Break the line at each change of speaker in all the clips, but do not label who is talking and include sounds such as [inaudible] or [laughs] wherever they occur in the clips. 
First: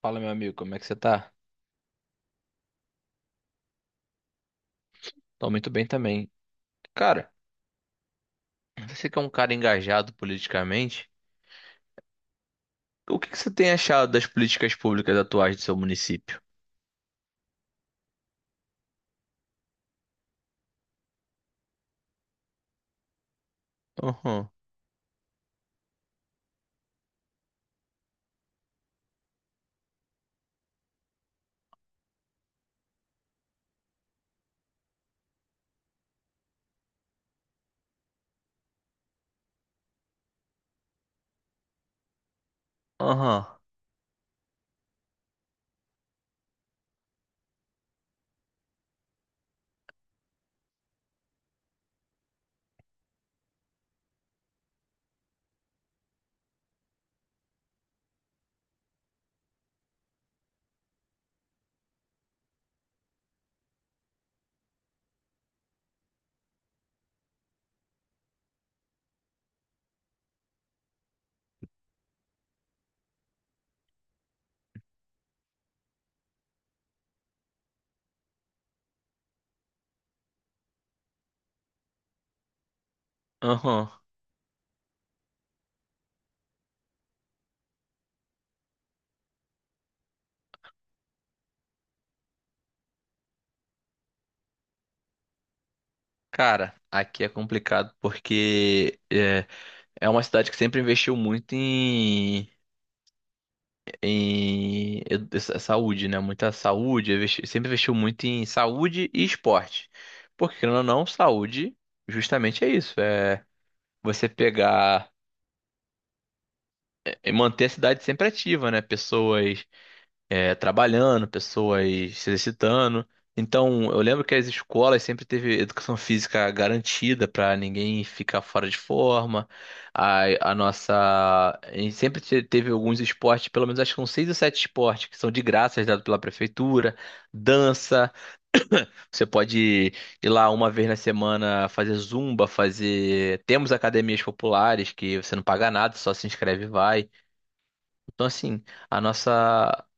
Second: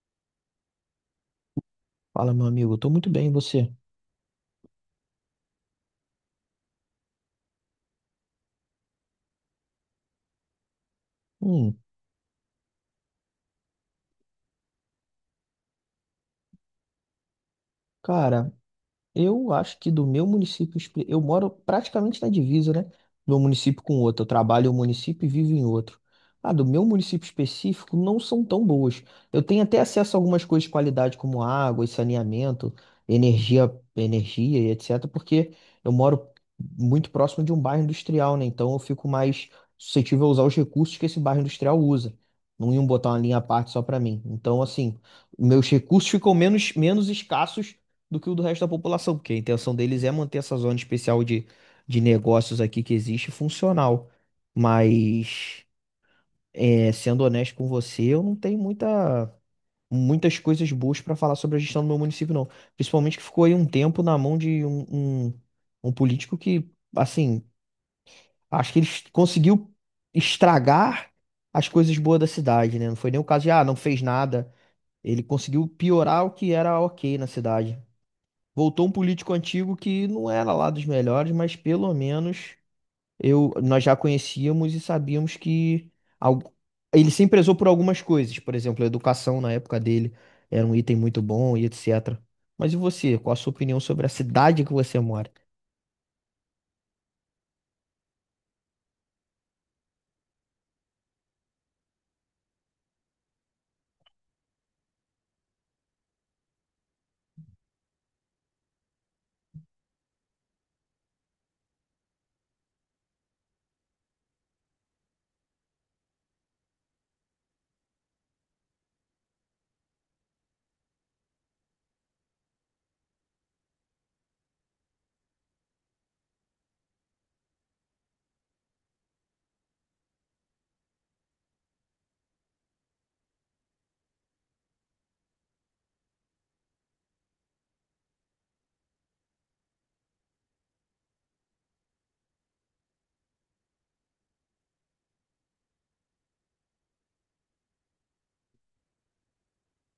Fala, meu amigo, como é que você tá?
Fala, meu amigo, eu tô muito bem, e você?
Tô muito bem também. Cara, você que é um cara engajado politicamente,
Hum.
o que que você tem achado das políticas públicas atuais do seu município?
Cara, eu acho que do meu município, eu moro praticamente na divisa, né? De um município com outro. Eu
Aham,
trabalho em um município e vivo em outro. Ah, do meu município específico não são tão boas. Eu tenho até acesso a algumas coisas de qualidade, como água e saneamento, energia e etc., porque eu moro muito próximo de um bairro industrial, né? Então eu fico mais suscetível a usar os recursos que esse bairro industrial usa. Não iam botar uma linha à
aham,
parte só para mim. Então, assim, meus recursos ficam menos escassos do que o do resto da população, porque a intenção deles é manter essa zona especial de negócios aqui que existe funcional. Mas, é, sendo honesto com você, eu não tenho muitas coisas boas para falar sobre a gestão do meu município, não. Principalmente que ficou aí um tempo na mão de um, um político que, assim, acho que ele conseguiu estragar as coisas boas da cidade, né? Não foi nem o caso de, ah, não fez nada. Ele conseguiu piorar o que era ok na cidade. Voltou um político antigo que não era lá dos melhores, mas pelo menos eu, nós
aham.
já conhecíamos e sabíamos que algu- ele se prezou por algumas coisas. Por exemplo, a educação na época dele era um item muito bom e etc. Mas e você? Qual a sua opinião sobre a cidade que você mora?
Cara, aqui é complicado porque é uma cidade que sempre investiu muito em saúde, né? Muita saúde, sempre investiu muito em saúde e esporte. Porque, querendo ou não, saúde justamente é isso, é você pegar e manter a cidade sempre ativa, né? Pessoas trabalhando, pessoas se exercitando. Então, eu lembro que as escolas sempre teve educação física garantida para ninguém ficar fora de forma. A nossa. A gente sempre teve alguns esportes, pelo menos acho que são seis ou sete esportes que são de graça, dados pela prefeitura. Dança, você pode ir lá uma vez na semana fazer zumba, fazer. Temos academias populares que você não paga nada, só se inscreve e vai. Então, assim, a nossa,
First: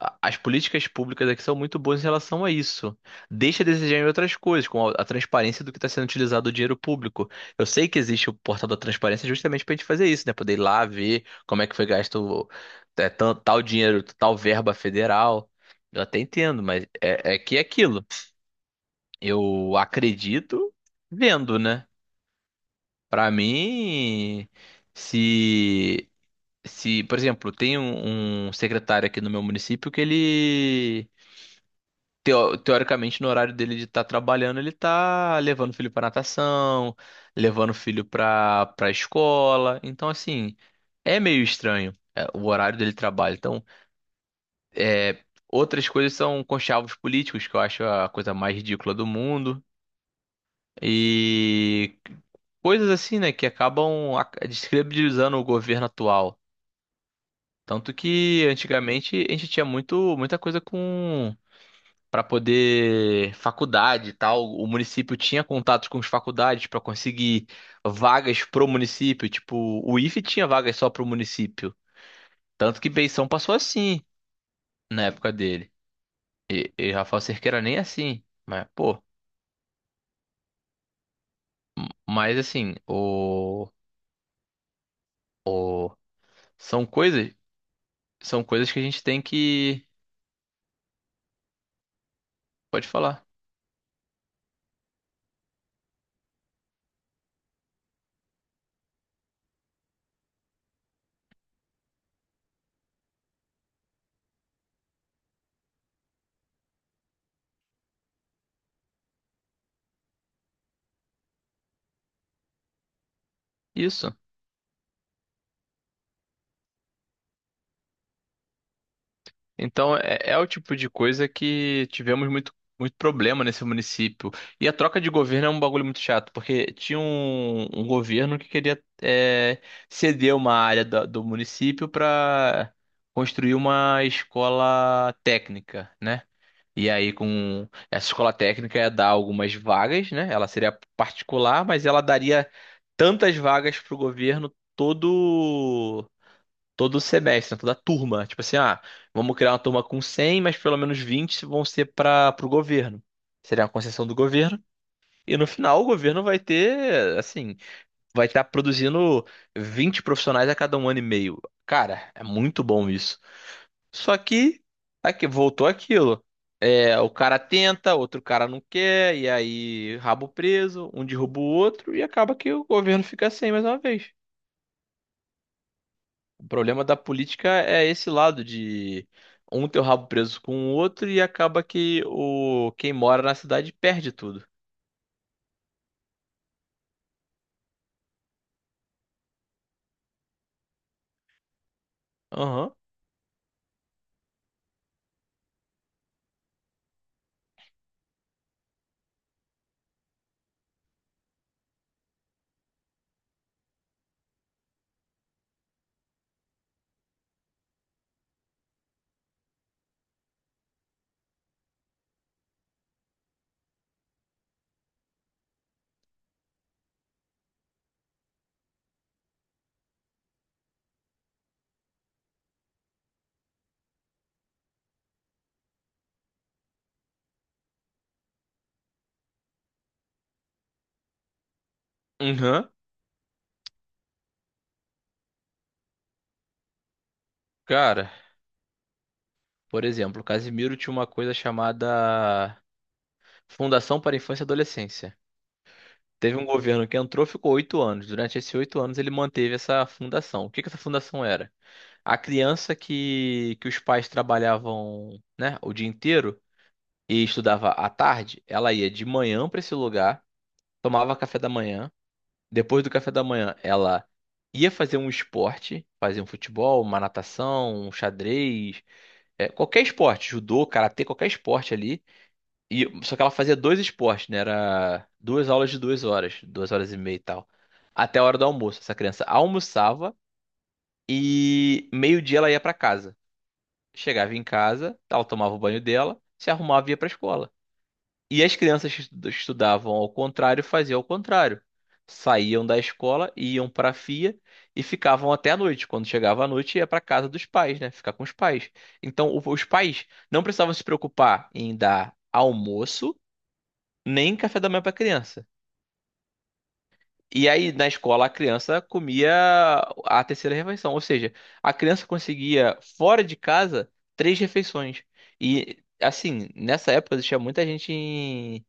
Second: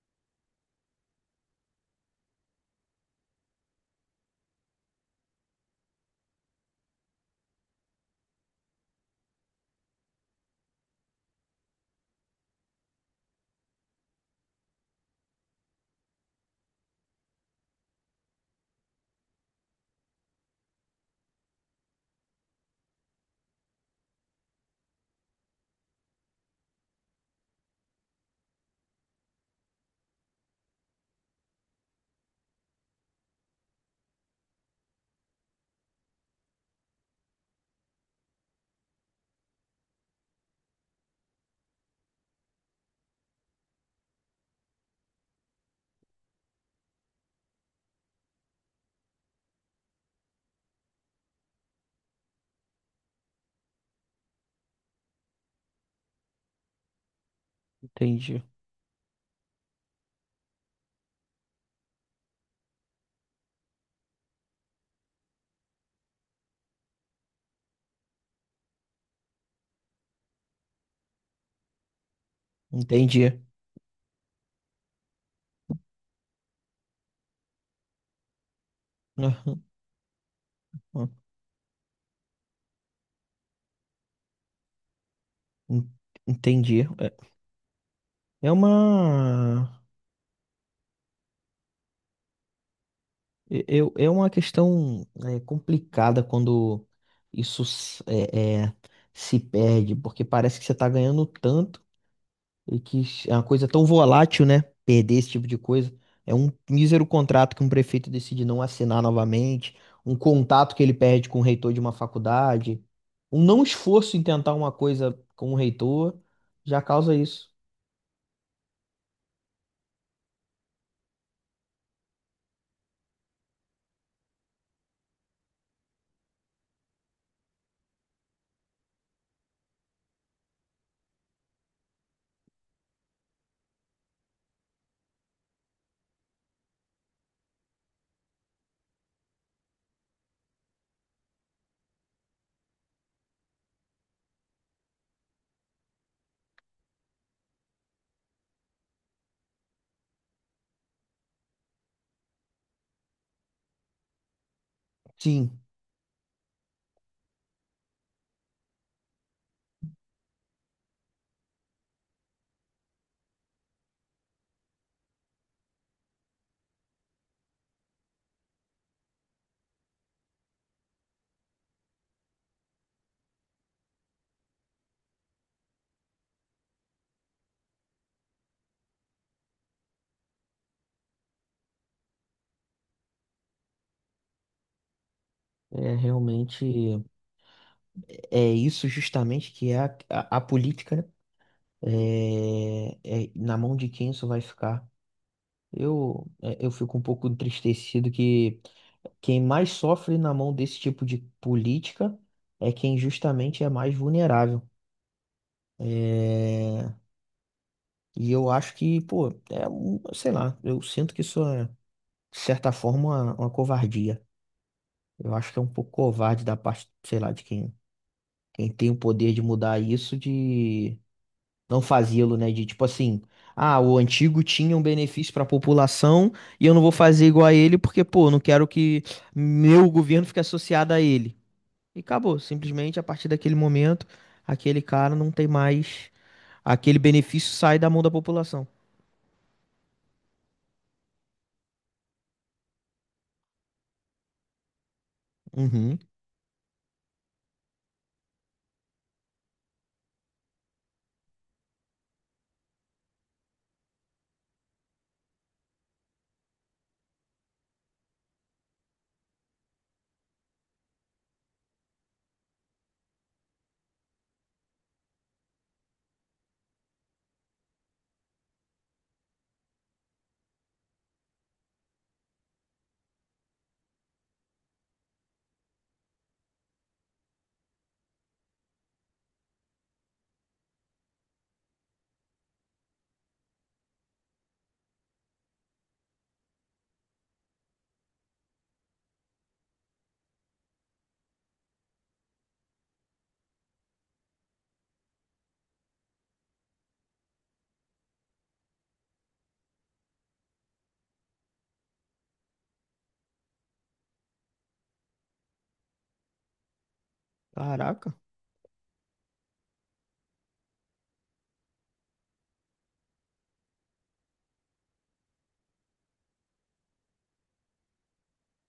as políticas públicas aqui são muito boas em relação a isso. Deixa a desejar em outras coisas, como a transparência do que está sendo utilizado o dinheiro público. Eu sei que existe o portal da transparência justamente para a gente fazer isso, né? Poder ir lá ver como é que foi gasto tal dinheiro, tal verba federal. Eu até entendo, mas é que é aquilo. Eu acredito vendo, né? Para mim, se se, por exemplo, tem um secretário aqui no meu município que ele, teoricamente, no horário dele de estar trabalhando, ele tá levando o filho para natação, levando o filho para escola. Então, assim, é meio estranho o horário dele de trabalho. Então, é, outras coisas são conchavos políticos, que eu acho a coisa mais ridícula do mundo. E coisas assim, né, que acabam descredibilizando o governo atual. Tanto
Entendi.
que antigamente a gente tinha muito, muita coisa com para poder faculdade e tal. O município tinha contatos com as faculdades para conseguir vagas pro município. Tipo, o IFE tinha vagas só pro município. Tanto que Beição
Entendi.
passou assim na época dele. E Rafael Cerqueira nem assim. Mas, pô,
[laughs] Aham.
mas assim,
En-
o,
Entendi.
são
É
coisas, são
é
coisas que a gente tem
uma.
que. Pode falar.
Eu, é uma questão complicada quando isso se perde, porque parece que você está ganhando tanto e que é uma coisa tão volátil, né? Perder esse tipo de coisa. É um mísero contrato que um prefeito decide não assinar novamente, um contato que ele perde com o reitor de uma faculdade, um não
Isso.
esforço em tentar uma coisa com o reitor já causa isso.
Então, é, é o tipo de coisa que tivemos muito, muito problema nesse município. E a troca de governo é um bagulho muito chato, porque tinha um governo que queria ceder uma área do município para construir uma escola técnica, né? E aí, com essa escola técnica ia dar algumas vagas, né? Ela seria particular, mas ela daria tantas vagas para o governo todo semestre, né, toda turma. Tipo assim, ah, vamos criar uma turma com 100, mas pelo menos 20 vão ser para o governo. Seria uma concessão do governo. E no
Sim,
final o governo vai ter, assim, vai estar produzindo 20 profissionais a cada 1 ano e meio. Cara, é muito bom isso. Só que aqui voltou aquilo. É, o cara tenta, outro cara não quer, e aí rabo preso, um derruba o outro e acaba que o governo fica sem mais uma vez. O problema da política é esse lado de um ter o rabo preso com o outro e acaba que o quem mora na cidade perde tudo.
é realmente é isso justamente que é a política, né?
Aham.
É, na mão de quem isso vai ficar? Eu fico um pouco entristecido que quem mais sofre na mão desse tipo de política é quem justamente é mais vulnerável. É, e eu acho que, pô, é, sei lá, eu sinto que isso é, de certa forma, uma covardia. Eu acho que é um pouco covarde da parte, sei lá, de quem tem o poder de mudar isso não fazê-lo, né? De tipo assim, ah, o antigo tinha um benefício para a população e eu não vou fazer igual a ele porque, pô, não quero que meu governo fique associado a ele. E acabou,
Aham.
simplesmente a partir daquele momento, aquele cara não tem mais, aquele benefício sai da mão
Cara,
da população.
por exemplo, o Casimiro tinha uma coisa chamada Fundação para a Infância e Adolescência.
Uhum.
Teve um governo que entrou, ficou 8 anos. Durante esses 8 anos, ele manteve essa fundação. O que que essa fundação era? A criança que os pais trabalhavam, né, o dia inteiro e estudava à tarde, ela ia de manhã para esse lugar. Tomava café da manhã. Depois do café da manhã, ela ia fazer um esporte, fazia um futebol, uma natação, um xadrez, é, qualquer esporte, judô, karatê, qualquer esporte ali. E só que ela fazia dois esportes, né? Era duas aulas de 2 horas, 2 horas e meia e tal, até a hora do almoço. Essa criança almoçava e meio-dia ela ia pra casa. Chegava em casa, ela tomava o banho dela, se arrumava e ia pra escola. E as crianças que estudavam ao contrário faziam ao contrário. Saíam da escola, iam para a FIA e ficavam até a noite. Quando chegava a noite, ia para casa dos pais, né? Ficar com os pais. Então, os pais não precisavam se preocupar em dar almoço nem café da manhã para a criança. E aí, na
Caraca,
escola, a criança comia a terceira refeição. Ou seja, a criança conseguia, fora de casa, três refeições. E, assim, nessa época existia muita gente em,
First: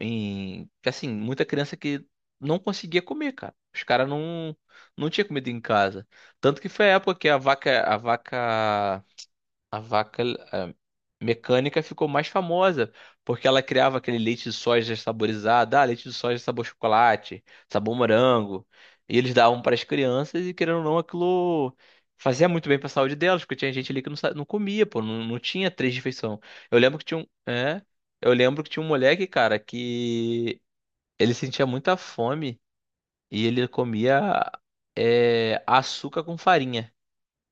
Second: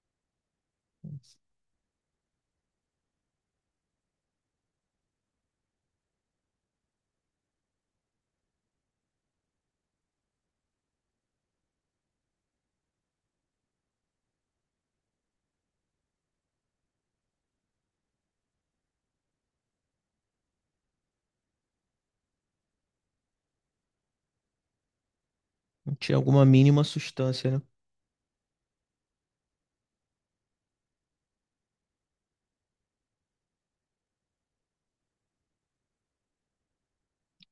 que, assim, muita criança que não conseguia comer, cara. Os caras não, tinha comida em casa. Tanto que foi a época que a vaca mecânica ficou mais famosa, porque ela criava aquele leite de soja saborizado, ah, leite de soja sabor chocolate, sabor morango, e eles davam para as crianças e querendo ou não, aquilo fazia muito bem para a saúde delas, porque tinha gente ali que não comia, pô, não tinha
não
três
tinha
refeições.
alguma
Eu
mínima
lembro que tinha
sustância, né?
é, um moleque, cara, que ele sentia muita fome e ele comia açúcar com farinha.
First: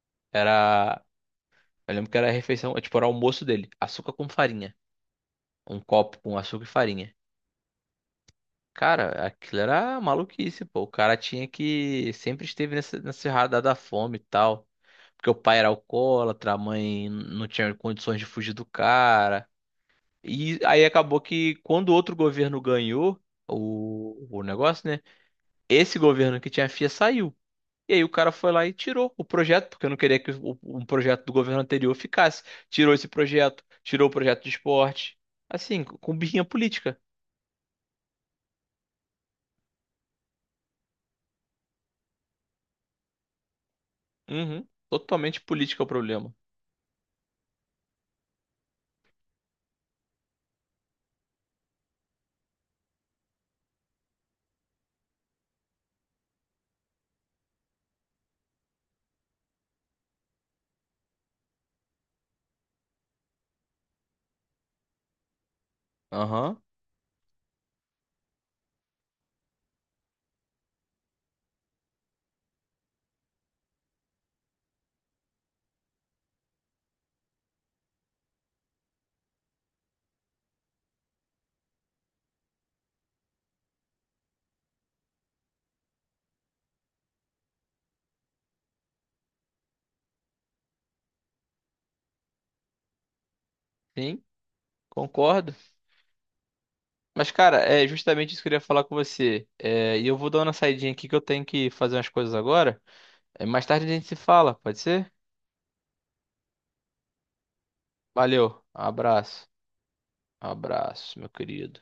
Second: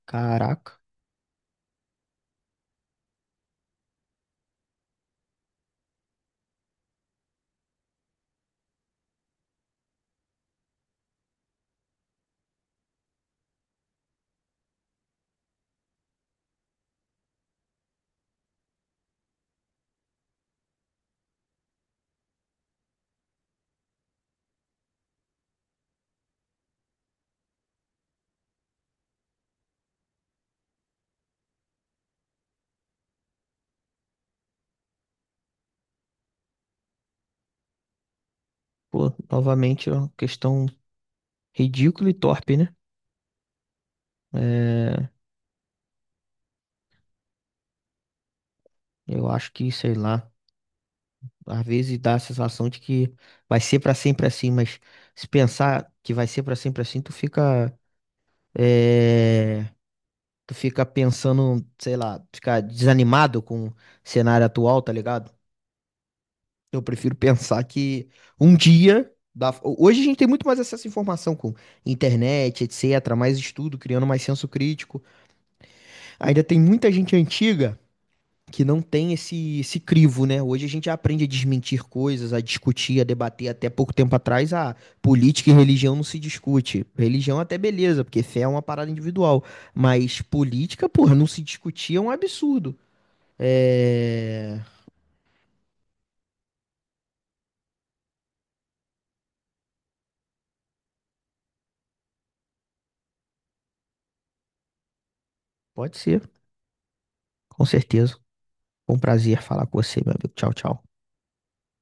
Caraca.
Era Eu lembro que era a refeição, tipo, era o almoço dele. Açúcar com farinha. Um copo com açúcar e farinha. Cara, aquilo era maluquice, pô. O cara tinha que. Sempre esteve nessa radar da fome e tal. Porque o pai era alcoólatra, a mãe não tinha condições de fugir do cara. E aí acabou que quando outro governo ganhou o negócio, né? Esse governo que tinha a FIA saiu. E aí o cara foi lá e tirou o projeto, porque eu não queria que um projeto do governo anterior ficasse. Tirou esse projeto, tirou o projeto de esporte. Assim, com birrinha política.
Pô, novamente é uma questão ridícula e torpe, né?
Uhum.
É,
Totalmente política o problema.
eu acho que, sei lá. Às vezes dá a sensação de que vai ser pra sempre assim, mas se pensar que vai ser pra sempre assim, é, tu fica pensando, sei lá, fica desanimado com o cenário atual, tá ligado?
Aham.
Eu prefiro [laughs] pensar que um dia. Hoje a gente tem muito mais acesso à informação com internet, etc., mais estudo, criando mais senso crítico. Ainda tem muita gente antiga que não tem esse crivo, né? Hoje a gente aprende a desmentir coisas, a discutir, a debater. Até pouco tempo atrás, a política e religião não se discute. Religião até beleza, porque fé é uma parada individual. Mas política, porra, não se discutir é um absurdo.
Sim,
É...
concordo. Mas, cara, é justamente isso que eu queria falar com você. É, e eu vou dar uma saidinha aqui que eu tenho que fazer umas coisas agora. É, mais tarde a gente se fala, pode ser?
Pode ser, com certeza.
Valeu,
Foi um prazer
abraço.
falar com você, meu amigo. Tchau, tchau.
Abraço, meu querido.